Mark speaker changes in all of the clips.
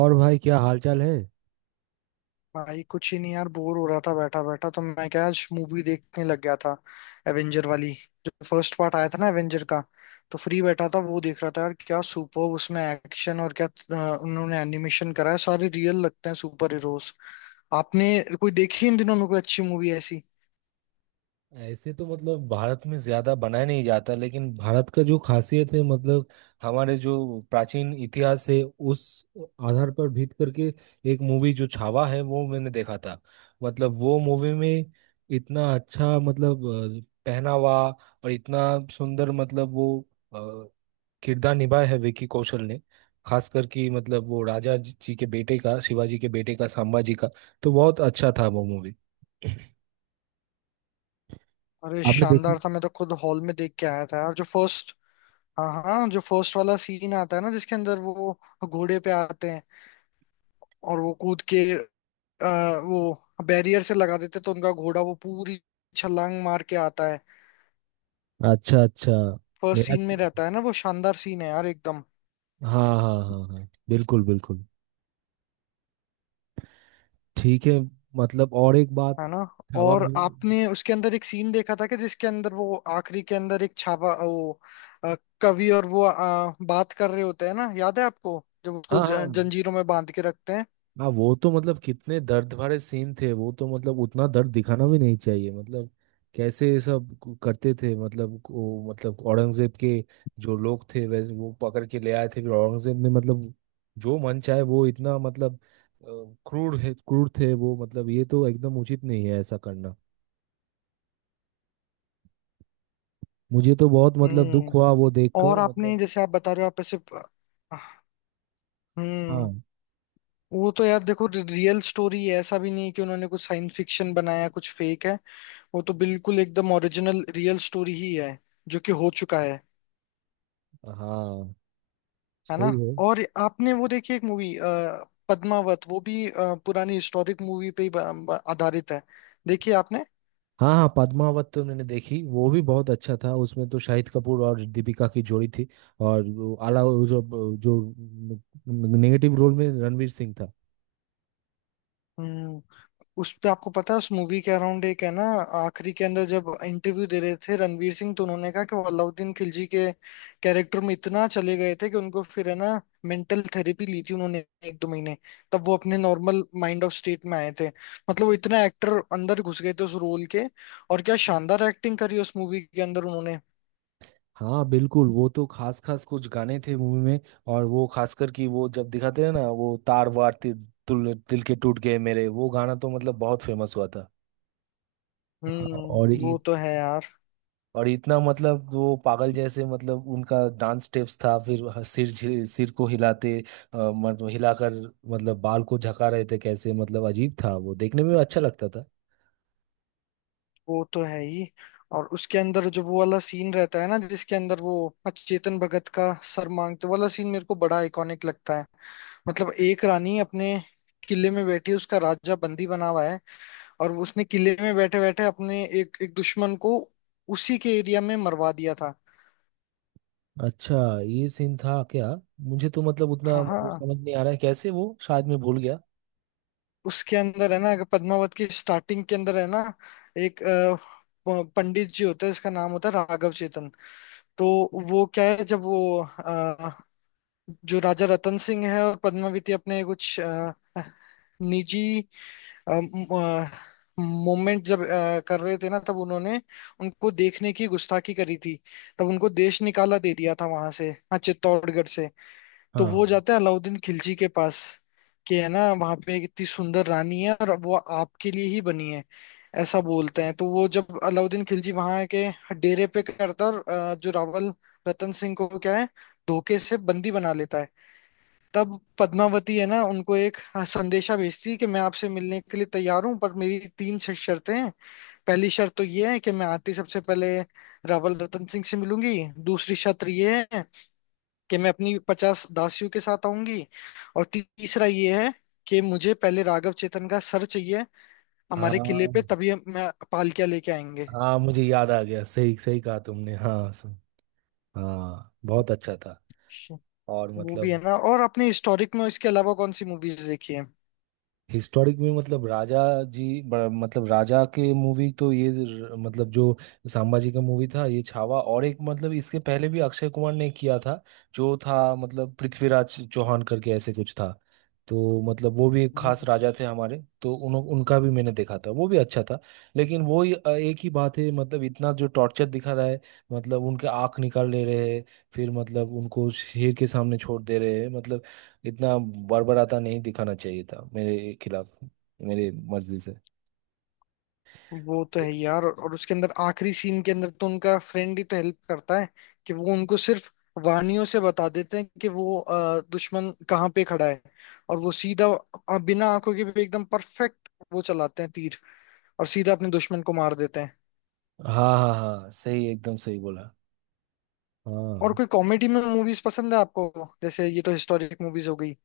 Speaker 1: और भाई, क्या हालचाल है?
Speaker 2: भाई कुछ ही नहीं यार बोर हो रहा था बैठा बैठा तो मैं क्या आज मूवी देखने लग गया था। एवेंजर वाली। जो फर्स्ट पार्ट आया था ना एवेंजर का। तो फ्री बैठा था वो देख रहा था यार क्या सुपर उसमें एक्शन और क्या उन्होंने एनिमेशन करा है सारे रियल लगते हैं सुपर हीरोज। आपने कोई देखी इन दिनों में कोई अच्छी मूवी ऐसी?
Speaker 1: ऐसे तो मतलब भारत में ज्यादा बनाया नहीं जाता लेकिन भारत का जो खासियत है मतलब हमारे जो प्राचीन इतिहास है उस आधार पर भीत करके एक मूवी जो छावा है वो मैंने देखा था। मतलब वो मूवी में इतना अच्छा मतलब पहनावा और इतना सुंदर मतलब वो अ, किरदार निभाया है विकी कौशल ने। खास करके मतलब वो राजा जी के बेटे का, शिवाजी के बेटे का, संभाजी का। तो बहुत अच्छा था वो मूवी।
Speaker 2: अरे
Speaker 1: आपने
Speaker 2: शानदार
Speaker 1: देखी?
Speaker 2: था मैं तो खुद हॉल में देख के आया था यार जो फर्स्ट। हाँ हाँ, जो फर्स्ट वाला सीन आता है ना जिसके अंदर वो घोड़े पे आते हैं और वो कूद के अ, वो बैरियर से लगा देते तो उनका घोड़ा वो पूरी छलांग मार के आता है।
Speaker 1: अच्छा अच्छा।
Speaker 2: फर्स्ट
Speaker 1: मेरा
Speaker 2: सीन में
Speaker 1: तो,
Speaker 2: रहता है ना, वो शानदार सीन है यार एकदम।
Speaker 1: हाँ हाँ हाँ हाँ, बिल्कुल बिल्कुल। ठीक है। मतलब, और एक बात —
Speaker 2: है ना?
Speaker 1: हवा
Speaker 2: और
Speaker 1: में।
Speaker 2: आपने उसके अंदर एक सीन देखा था कि जिसके अंदर वो आखिरी के अंदर एक छापा वो अ, कवि और वो बात कर रहे होते हैं ना, याद है आपको जब उसको
Speaker 1: हाँ हाँ
Speaker 2: जंजीरों में बांध के रखते हैं?
Speaker 1: हाँ, वो तो मतलब कितने दर्द भरे सीन थे वो, तो मतलब उतना दर्द दिखाना भी नहीं चाहिए। मतलब कैसे ये सब करते थे, मतलब वो, मतलब औरंगजेब के जो लोग थे वैसे, वो पकड़ के ले आए थे फिर औरंगजेब ने मतलब जो मन चाहे, वो इतना मतलब अ, क्रूर है, क्रूर थे वो। मतलब ये तो एकदम उचित नहीं है ऐसा करना। मुझे तो बहुत मतलब
Speaker 2: हम्म।
Speaker 1: दुख हुआ वो
Speaker 2: और
Speaker 1: देखकर
Speaker 2: आपने
Speaker 1: मतलब।
Speaker 2: जैसे आप बता रहे हो आप ऐसे। हम्म।
Speaker 1: हाँ
Speaker 2: वो तो यार देखो रियल स्टोरी है, ऐसा भी नहीं है कि उन्होंने कुछ साइंस फिक्शन बनाया कुछ फेक है। वो तो बिल्कुल एकदम ओरिजिनल रियल स्टोरी ही है जो कि हो चुका है।
Speaker 1: हाँ,
Speaker 2: है ना?
Speaker 1: सही है।
Speaker 2: और आपने वो देखी एक मूवी पद्मावत, वो भी पुरानी हिस्टोरिक मूवी पे ही आधारित है। देखिए आपने।
Speaker 1: हाँ हाँ, पद्मावत तो मैंने देखी, वो भी बहुत अच्छा था, उसमें तो शाहिद कपूर और दीपिका की जोड़ी थी। और वो आला, वो जो, जो नेगेटिव रोल में रणवीर सिंह था।
Speaker 2: हम्म, उस पे आपको पता है उस मूवी के अराउंड एक है ना। आखिरी के अंदर जब इंटरव्यू दे रहे थे रणवीर सिंह, तो उन्होंने कहा कि वो अलाउद्दीन खिलजी के कैरेक्टर में इतना चले गए थे कि उनको फिर है ना मेंटल थेरेपी ली थी उन्होंने एक दो महीने। तब वो अपने नॉर्मल माइंड ऑफ स्टेट में आए थे। मतलब वो इतना एक्टर अंदर घुस गए थे उस रोल के। और क्या शानदार एक्टिंग करी उस मूवी के अंदर उन्होंने।
Speaker 1: हाँ बिल्कुल, वो तो खास खास कुछ गाने थे मूवी में। और वो खासकर कि वो जब दिखाते हैं ना, वो तार वार, तिल, तिल के टूट गए मेरे — वो गाना तो मतलब बहुत फेमस हुआ था। हाँ,
Speaker 2: हम्म, वो तो है यार।
Speaker 1: और इतना मतलब वो पागल जैसे, मतलब उनका डांस स्टेप्स था, फिर सिर सिर को हिलाते, मतलब हिलाकर, मतलब बाल को झका रहे थे कैसे, मतलब अजीब था, वो देखने में अच्छा लगता था।
Speaker 2: वो तो है ही। और उसके अंदर जो वो वाला सीन रहता है ना जिसके अंदर वो चेतन भगत का सर मांगते, वो वाला सीन मेरे को बड़ा आइकॉनिक लगता है। मतलब एक रानी अपने किले में बैठी है, उसका राजा बंदी बना हुआ है, और वो उसने किले में बैठे बैठे अपने एक एक दुश्मन को उसी के एरिया में मरवा दिया था।
Speaker 1: अच्छा, ये सीन था क्या? मुझे तो मतलब उतना
Speaker 2: हाँ
Speaker 1: मतलब
Speaker 2: हाँ,
Speaker 1: समझ नहीं आ रहा है, कैसे वो, शायद मैं भूल गया।
Speaker 2: उसके अंदर है ना, अगर पद्मावत की स्टार्टिंग के अंदर है ना, एक पंडित जी होता है, इसका नाम होता है राघव चेतन। तो वो क्या है जब वो जो राजा रतन सिंह है और पद्मावती अपने कुछ निजी मोमेंट जब कर रहे थे ना, तब उन्होंने उनको देखने की गुस्ताखी करी थी। तब उनको देश निकाला दे दिया था वहां से, हाँ, चित्तौड़गढ़ से। तो वो
Speaker 1: हाँ
Speaker 2: जाते हैं अलाउद्दीन खिलजी के पास कि है ना वहां पे एक इतनी सुंदर रानी है और वो आपके लिए ही बनी है ऐसा बोलते हैं, तो वो जब अलाउद्दीन खिलजी वहां के डेरे पे करता है और जो रावल रतन सिंह को क्या है धोखे से बंदी बना लेता है। तब पद्मावती है ना उनको एक, हाँ, संदेशा भेजती है कि मैं आपसे मिलने के लिए तैयार हूँ पर मेरी तीन शर्तें हैं। पहली शर्त तो ये है कि मैं आती सबसे पहले रावल रतन सिंह से मिलूंगी। दूसरी शर्त ये है कि मैं अपनी 50 दासियों के साथ आऊंगी। और तीसरा ये है कि मुझे पहले राघव चेतन का सर चाहिए हमारे किले
Speaker 1: हाँ
Speaker 2: पे, तभी मैं पालकिया लेके आएंगे।
Speaker 1: हाँ, मुझे याद आ गया, सही सही कहा तुमने। हाँ, हाँ बहुत अच्छा था। और
Speaker 2: वो भी है
Speaker 1: मतलब,
Speaker 2: ना। और अपने हिस्टोरिक में इसके अलावा कौन सी मूवीज देखी
Speaker 1: हिस्टोरिक में मतलब राजा जी, मतलब राजा के मूवी तो ये मतलब जो संभाजी का मूवी था ये छावा। और एक मतलब इसके पहले भी अक्षय कुमार ने किया था, जो था मतलब पृथ्वीराज चौहान करके ऐसे कुछ था। तो मतलब वो भी एक
Speaker 2: है?
Speaker 1: खास राजा थे हमारे, तो उन उनका भी मैंने देखा था, वो भी अच्छा था। लेकिन वो ही, एक ही बात है, मतलब इतना जो टॉर्चर दिखा रहा है, मतलब उनके आँख निकाल ले रहे हैं, फिर मतलब उनको शेर के सामने छोड़ दे रहे हैं मतलब। इतना बड़बड़ाता नहीं दिखाना चाहिए था मेरे खिलाफ, मेरे मर्जी से।
Speaker 2: वो तो है यार, और उसके अंदर आखिरी सीन के अंदर तो उनका फ्रेंड ही तो हेल्प करता है कि वो उनको सिर्फ वानियों से बता देते हैं कि वो दुश्मन कहाँ पे खड़ा है। और वो सीधा बिना आंखों के भी एकदम परफेक्ट वो चलाते हैं तीर, और सीधा अपने दुश्मन को मार देते हैं।
Speaker 1: हाँ हाँ हाँ, सही एकदम सही बोला।
Speaker 2: और
Speaker 1: हाँ
Speaker 2: कोई कॉमेडी में मूवीज पसंद है आपको? जैसे ये तो हिस्टोरिक मूवीज हो गई।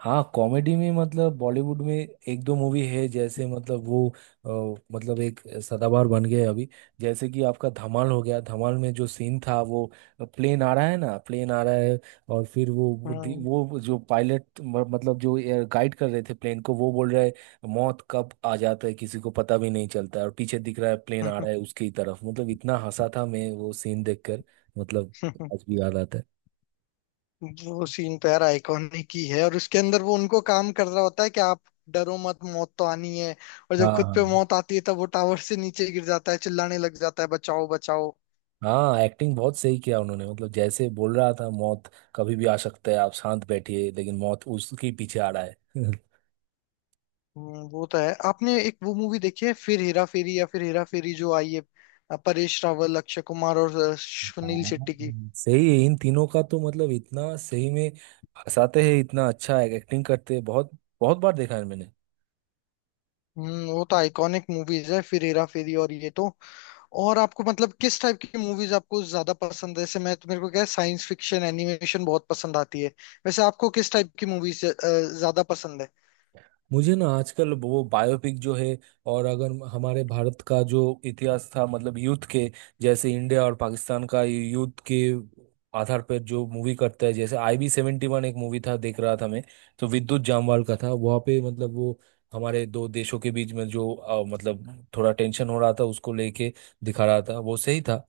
Speaker 1: हाँ, कॉमेडी में मतलब बॉलीवुड में एक दो मूवी है, जैसे मतलब वो अ, मतलब एक सदाबहार बन गए अभी। जैसे कि आपका धमाल हो गया, धमाल में जो सीन था वो, प्लेन आ रहा है ना, प्लेन आ रहा है, और फिर वो वो दी-
Speaker 2: हम्म।
Speaker 1: वो जो पायलट मतलब जो गाइड कर रहे थे प्लेन को, वो बोल रहा है, "मौत कब आ जाता है, किसी को पता भी नहीं चलता है", और पीछे दिख रहा है प्लेन आ रहा है उसकी तरफ, मतलब इतना हंसा था मैं वो सीन देखकर, मतलब आज भी याद आता है।
Speaker 2: वो सीन पैर आइकॉनिक ही है, और उसके अंदर वो उनको काम कर रहा होता है कि आप डरो मत मौत तो आनी है, और जब
Speaker 1: हाँ
Speaker 2: खुद पे
Speaker 1: हाँ।
Speaker 2: मौत आती है तब वो टावर से नीचे गिर जाता है, चिल्लाने लग जाता है बचाओ बचाओ।
Speaker 1: हाँ, एक्टिंग बहुत सही किया उन्होंने, मतलब जैसे बोल रहा था, मौत कभी भी आ सकता है, आप शांत बैठिए, लेकिन मौत उसके पीछे आ रहा है।
Speaker 2: वो तो है। आपने एक वो मूवी देखी है फिर हेरा फेरी या फिर हेरा फेरी जो आई है, परेश रावल, अक्षय कुमार और सुनील शेट्टी की?
Speaker 1: हाँ सही है, इन तीनों का तो मतलब इतना सही में हंसाते हैं, इतना अच्छा एक्टिंग करते हैं। बहुत बहुत बार देखा है मैंने।
Speaker 2: हम्म, वो तो आइकॉनिक मूवीज है फिर हेरा फेरी, और ये तो। और आपको मतलब किस टाइप की मूवीज आपको ज्यादा पसंद है? जैसे मैं तो मेरे को क्या, साइंस फिक्शन एनिमेशन बहुत पसंद आती है। वैसे आपको किस टाइप की मूवीज ज्यादा पसंद है?
Speaker 1: मुझे ना आजकल वो बायोपिक जो है, और अगर हमारे भारत का जो इतिहास था, मतलब युद्ध के, जैसे इंडिया और पाकिस्तान का युद्ध के आधार पर जो मूवी करता है, जैसे IB 71, एक मूवी था, देख रहा था मैं। तो विद्युत जामवाल का था वहाँ पे, मतलब वो हमारे दो देशों के बीच में जो मतलब थोड़ा टेंशन हो रहा था उसको लेके दिखा रहा था, वो सही था।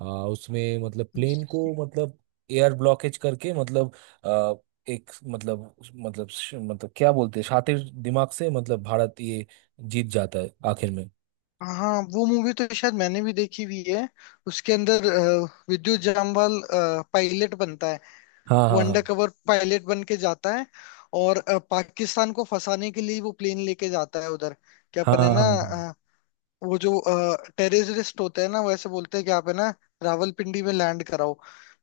Speaker 1: उसमें मतलब प्लेन को मतलब एयर ब्लॉकेज करके, मतलब एक मतलब, मतलब मतलब क्या बोलते हैं, शातिर दिमाग से मतलब भारत ये जीत जाता है आखिर में।
Speaker 2: हाँ, वो मूवी तो शायद मैंने भी देखी हुई है। उसके अंदर विद्युत जामवाल पायलट बनता है।
Speaker 1: हाँ
Speaker 2: वो
Speaker 1: हाँ हाँ
Speaker 2: अंडर कवर पायलट बन के जाता है, और पाकिस्तान को फंसाने के लिए वो प्लेन लेके जाता है उधर। क्या
Speaker 1: हाँ
Speaker 2: अपन है
Speaker 1: हाँ
Speaker 2: ना।
Speaker 1: हाँ।
Speaker 2: वो जो टेररिस्ट होते हैं ना, वो ऐसे बोलते हैं कि आप है ना रावलपिंडी में लैंड कराओ,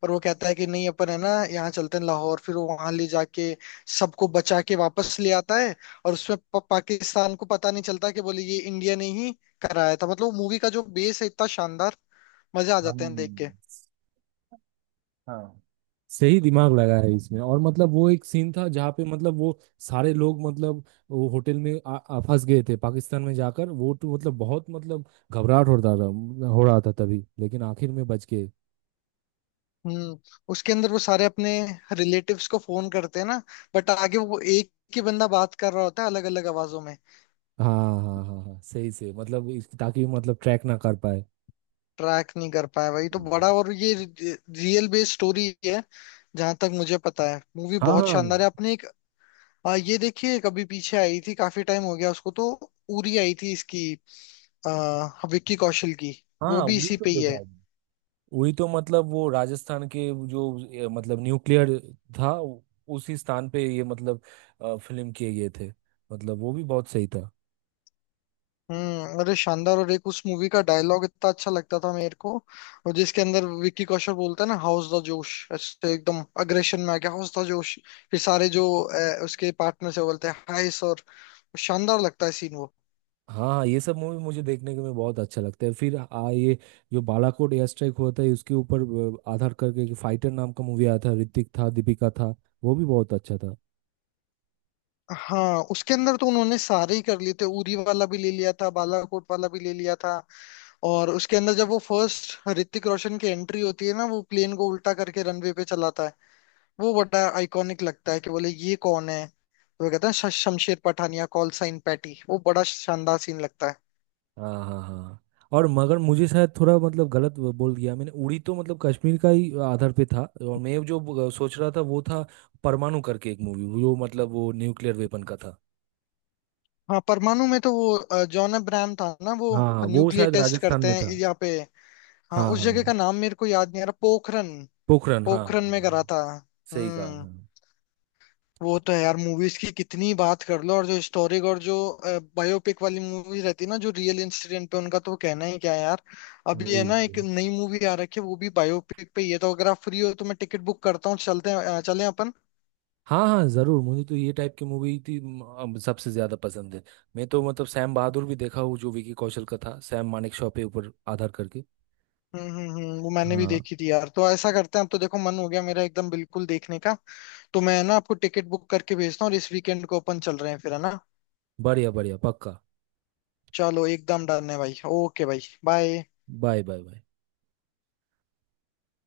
Speaker 2: पर वो कहता है कि नहीं, अपन है ना यहाँ चलते हैं लाहौर, फिर वो वहां ले जाके सबको बचा के वापस ले आता है। और उसमें पाकिस्तान को पता नहीं चलता कि बोले ये इंडिया ने ही कराया था। मतलब मूवी का जो बेस है इतना शानदार, मजे आ जाते
Speaker 1: हम।
Speaker 2: हैं देख के।
Speaker 1: हाँ सही, दिमाग लगा है इसमें। और मतलब वो एक सीन था जहाँ पे मतलब वो सारे लोग मतलब वो होटल में आ, आ, फंस गए थे पाकिस्तान में जाकर, वो तो मतलब बहुत मतलब घबराहट हो रहा था, हो रहा था तभी, लेकिन आखिर में बच गए।
Speaker 2: हम्म। उसके अंदर वो सारे अपने रिलेटिव्स को फोन करते हैं ना, बट आगे वो एक ही बंदा बात कर रहा होता है अलग अलग आवाजों में।
Speaker 1: हाँ हाँ हाँ हाँ, सही से मतलब ताकि मतलब ट्रैक ना कर पाए।
Speaker 2: ट्रैक नहीं कर पाया भाई तो बड़ा,
Speaker 1: हम्म।
Speaker 2: और ये रियल बेस्ड स्टोरी है जहां तक मुझे पता है। मूवी
Speaker 1: हाँ
Speaker 2: बहुत
Speaker 1: हाँ
Speaker 2: शानदार है। आपने एक ये देखिए, कभी पीछे आई थी, काफी टाइम हो गया उसको तो, उरी आई थी इसकी, विक्की कौशल की? वो
Speaker 1: हाँ,
Speaker 2: भी
Speaker 1: उड़ी
Speaker 2: इसी
Speaker 1: तो
Speaker 2: पे ही
Speaker 1: देखा
Speaker 2: है।
Speaker 1: है। उड़ी तो मतलब वो राजस्थान के जो मतलब न्यूक्लियर था, उसी स्थान पे ये मतलब फिल्म किए गए थे, मतलब वो भी बहुत सही था।
Speaker 2: हम्म, अरे शानदार! और एक उस मूवी का डायलॉग इतना अच्छा लगता था मेरे को, और जिसके अंदर विक्की कौशल बोलता है ना हाउस द जोश, ऐसे एकदम अग्रेशन में आ गया हाउस द जोश, फिर सारे जो उसके पार्टनर से बोलते हैं हाय सर। शानदार लगता है सीन वो।
Speaker 1: हाँ हाँ, ये सब मूवी मुझे देखने के में बहुत अच्छा लगता है। फिर आ ये जो बालाकोट एयर स्ट्राइक हुआ था उसके ऊपर आधार करके फाइटर नाम का मूवी आया था, ऋतिक था, दीपिका था, वो भी बहुत अच्छा था।
Speaker 2: हाँ, उसके अंदर तो उन्होंने सारे ही कर लिए थे, उरी वाला भी ले लिया था, बालाकोट वाला भी ले लिया था। और उसके अंदर जब वो फर्स्ट ऋतिक रोशन की एंट्री होती है ना, वो प्लेन को उल्टा करके रनवे पे चलाता है, वो बड़ा आइकॉनिक लगता है कि बोले ये कौन है, तो वो कहता है Shamsher Pathania, call sign Patty", वो बड़ा शानदार सीन लगता है।
Speaker 1: हाँ हाँ हाँ, और मगर मुझे शायद थोड़ा मतलब गलत वो बोल दिया मैंने, उड़ी तो मतलब कश्मीर का ही आधार पे था, और मैं जो सोच रहा था वो था परमाणु करके एक मूवी, वो मतलब वो न्यूक्लियर वेपन का था।
Speaker 2: हाँ, परमाणु में तो वो जॉन अब्राहम था ना, वो
Speaker 1: हाँ हाँ, वो
Speaker 2: न्यूक्लियर
Speaker 1: शायद
Speaker 2: टेस्ट
Speaker 1: राजस्थान
Speaker 2: करते
Speaker 1: में
Speaker 2: हैं
Speaker 1: था।
Speaker 2: यहाँ पे। हाँ
Speaker 1: हाँ
Speaker 2: उस
Speaker 1: हाँ,
Speaker 2: जगह का नाम मेरे को याद नहीं आ रहा, पोखरन।
Speaker 1: पोखरण। हाँ हाँ
Speaker 2: पोखरन
Speaker 1: हाँ
Speaker 2: में करा
Speaker 1: हाँ,
Speaker 2: था।
Speaker 1: सही कहा।
Speaker 2: हम्म,
Speaker 1: हाँ।
Speaker 2: वो तो है यार। मूवीज की कितनी बात कर लो, और जो हिस्टोरिक और जो बायोपिक वाली मूवीज रहती है ना जो रियल इंसिडेंट पे, उनका तो कहना ही क्या है यार। अभी है
Speaker 1: वही
Speaker 2: ना एक
Speaker 1: वही।
Speaker 2: नई मूवी आ रखी है, वो भी बायोपिक पे ही है, तो अगर आप फ्री हो तो मैं टिकट बुक करता हूँ, चलते हैं, चलें अपन?
Speaker 1: हाँ हाँ जरूर, मुझे तो ये टाइप की मूवी थी अब सबसे ज्यादा पसंद है। मैं तो मतलब सैम बहादुर भी देखा हूँ, जो विकी कौशल का था, सैम मानेकशॉ पे ऊपर आधार करके।
Speaker 2: वो मैंने भी
Speaker 1: हाँ,
Speaker 2: देखी थी यार। तो ऐसा करते हैं, अब तो देखो मन हो गया मेरा एकदम बिल्कुल देखने का। तो मैं ना आपको टिकट बुक करके भेजता हूँ और इस वीकेंड को अपन चल रहे हैं, फिर है ना?
Speaker 1: बढ़िया बढ़िया पक्का।
Speaker 2: चलो एकदम डन है भाई, ओके, भाई बाय।
Speaker 1: Bye bye bye.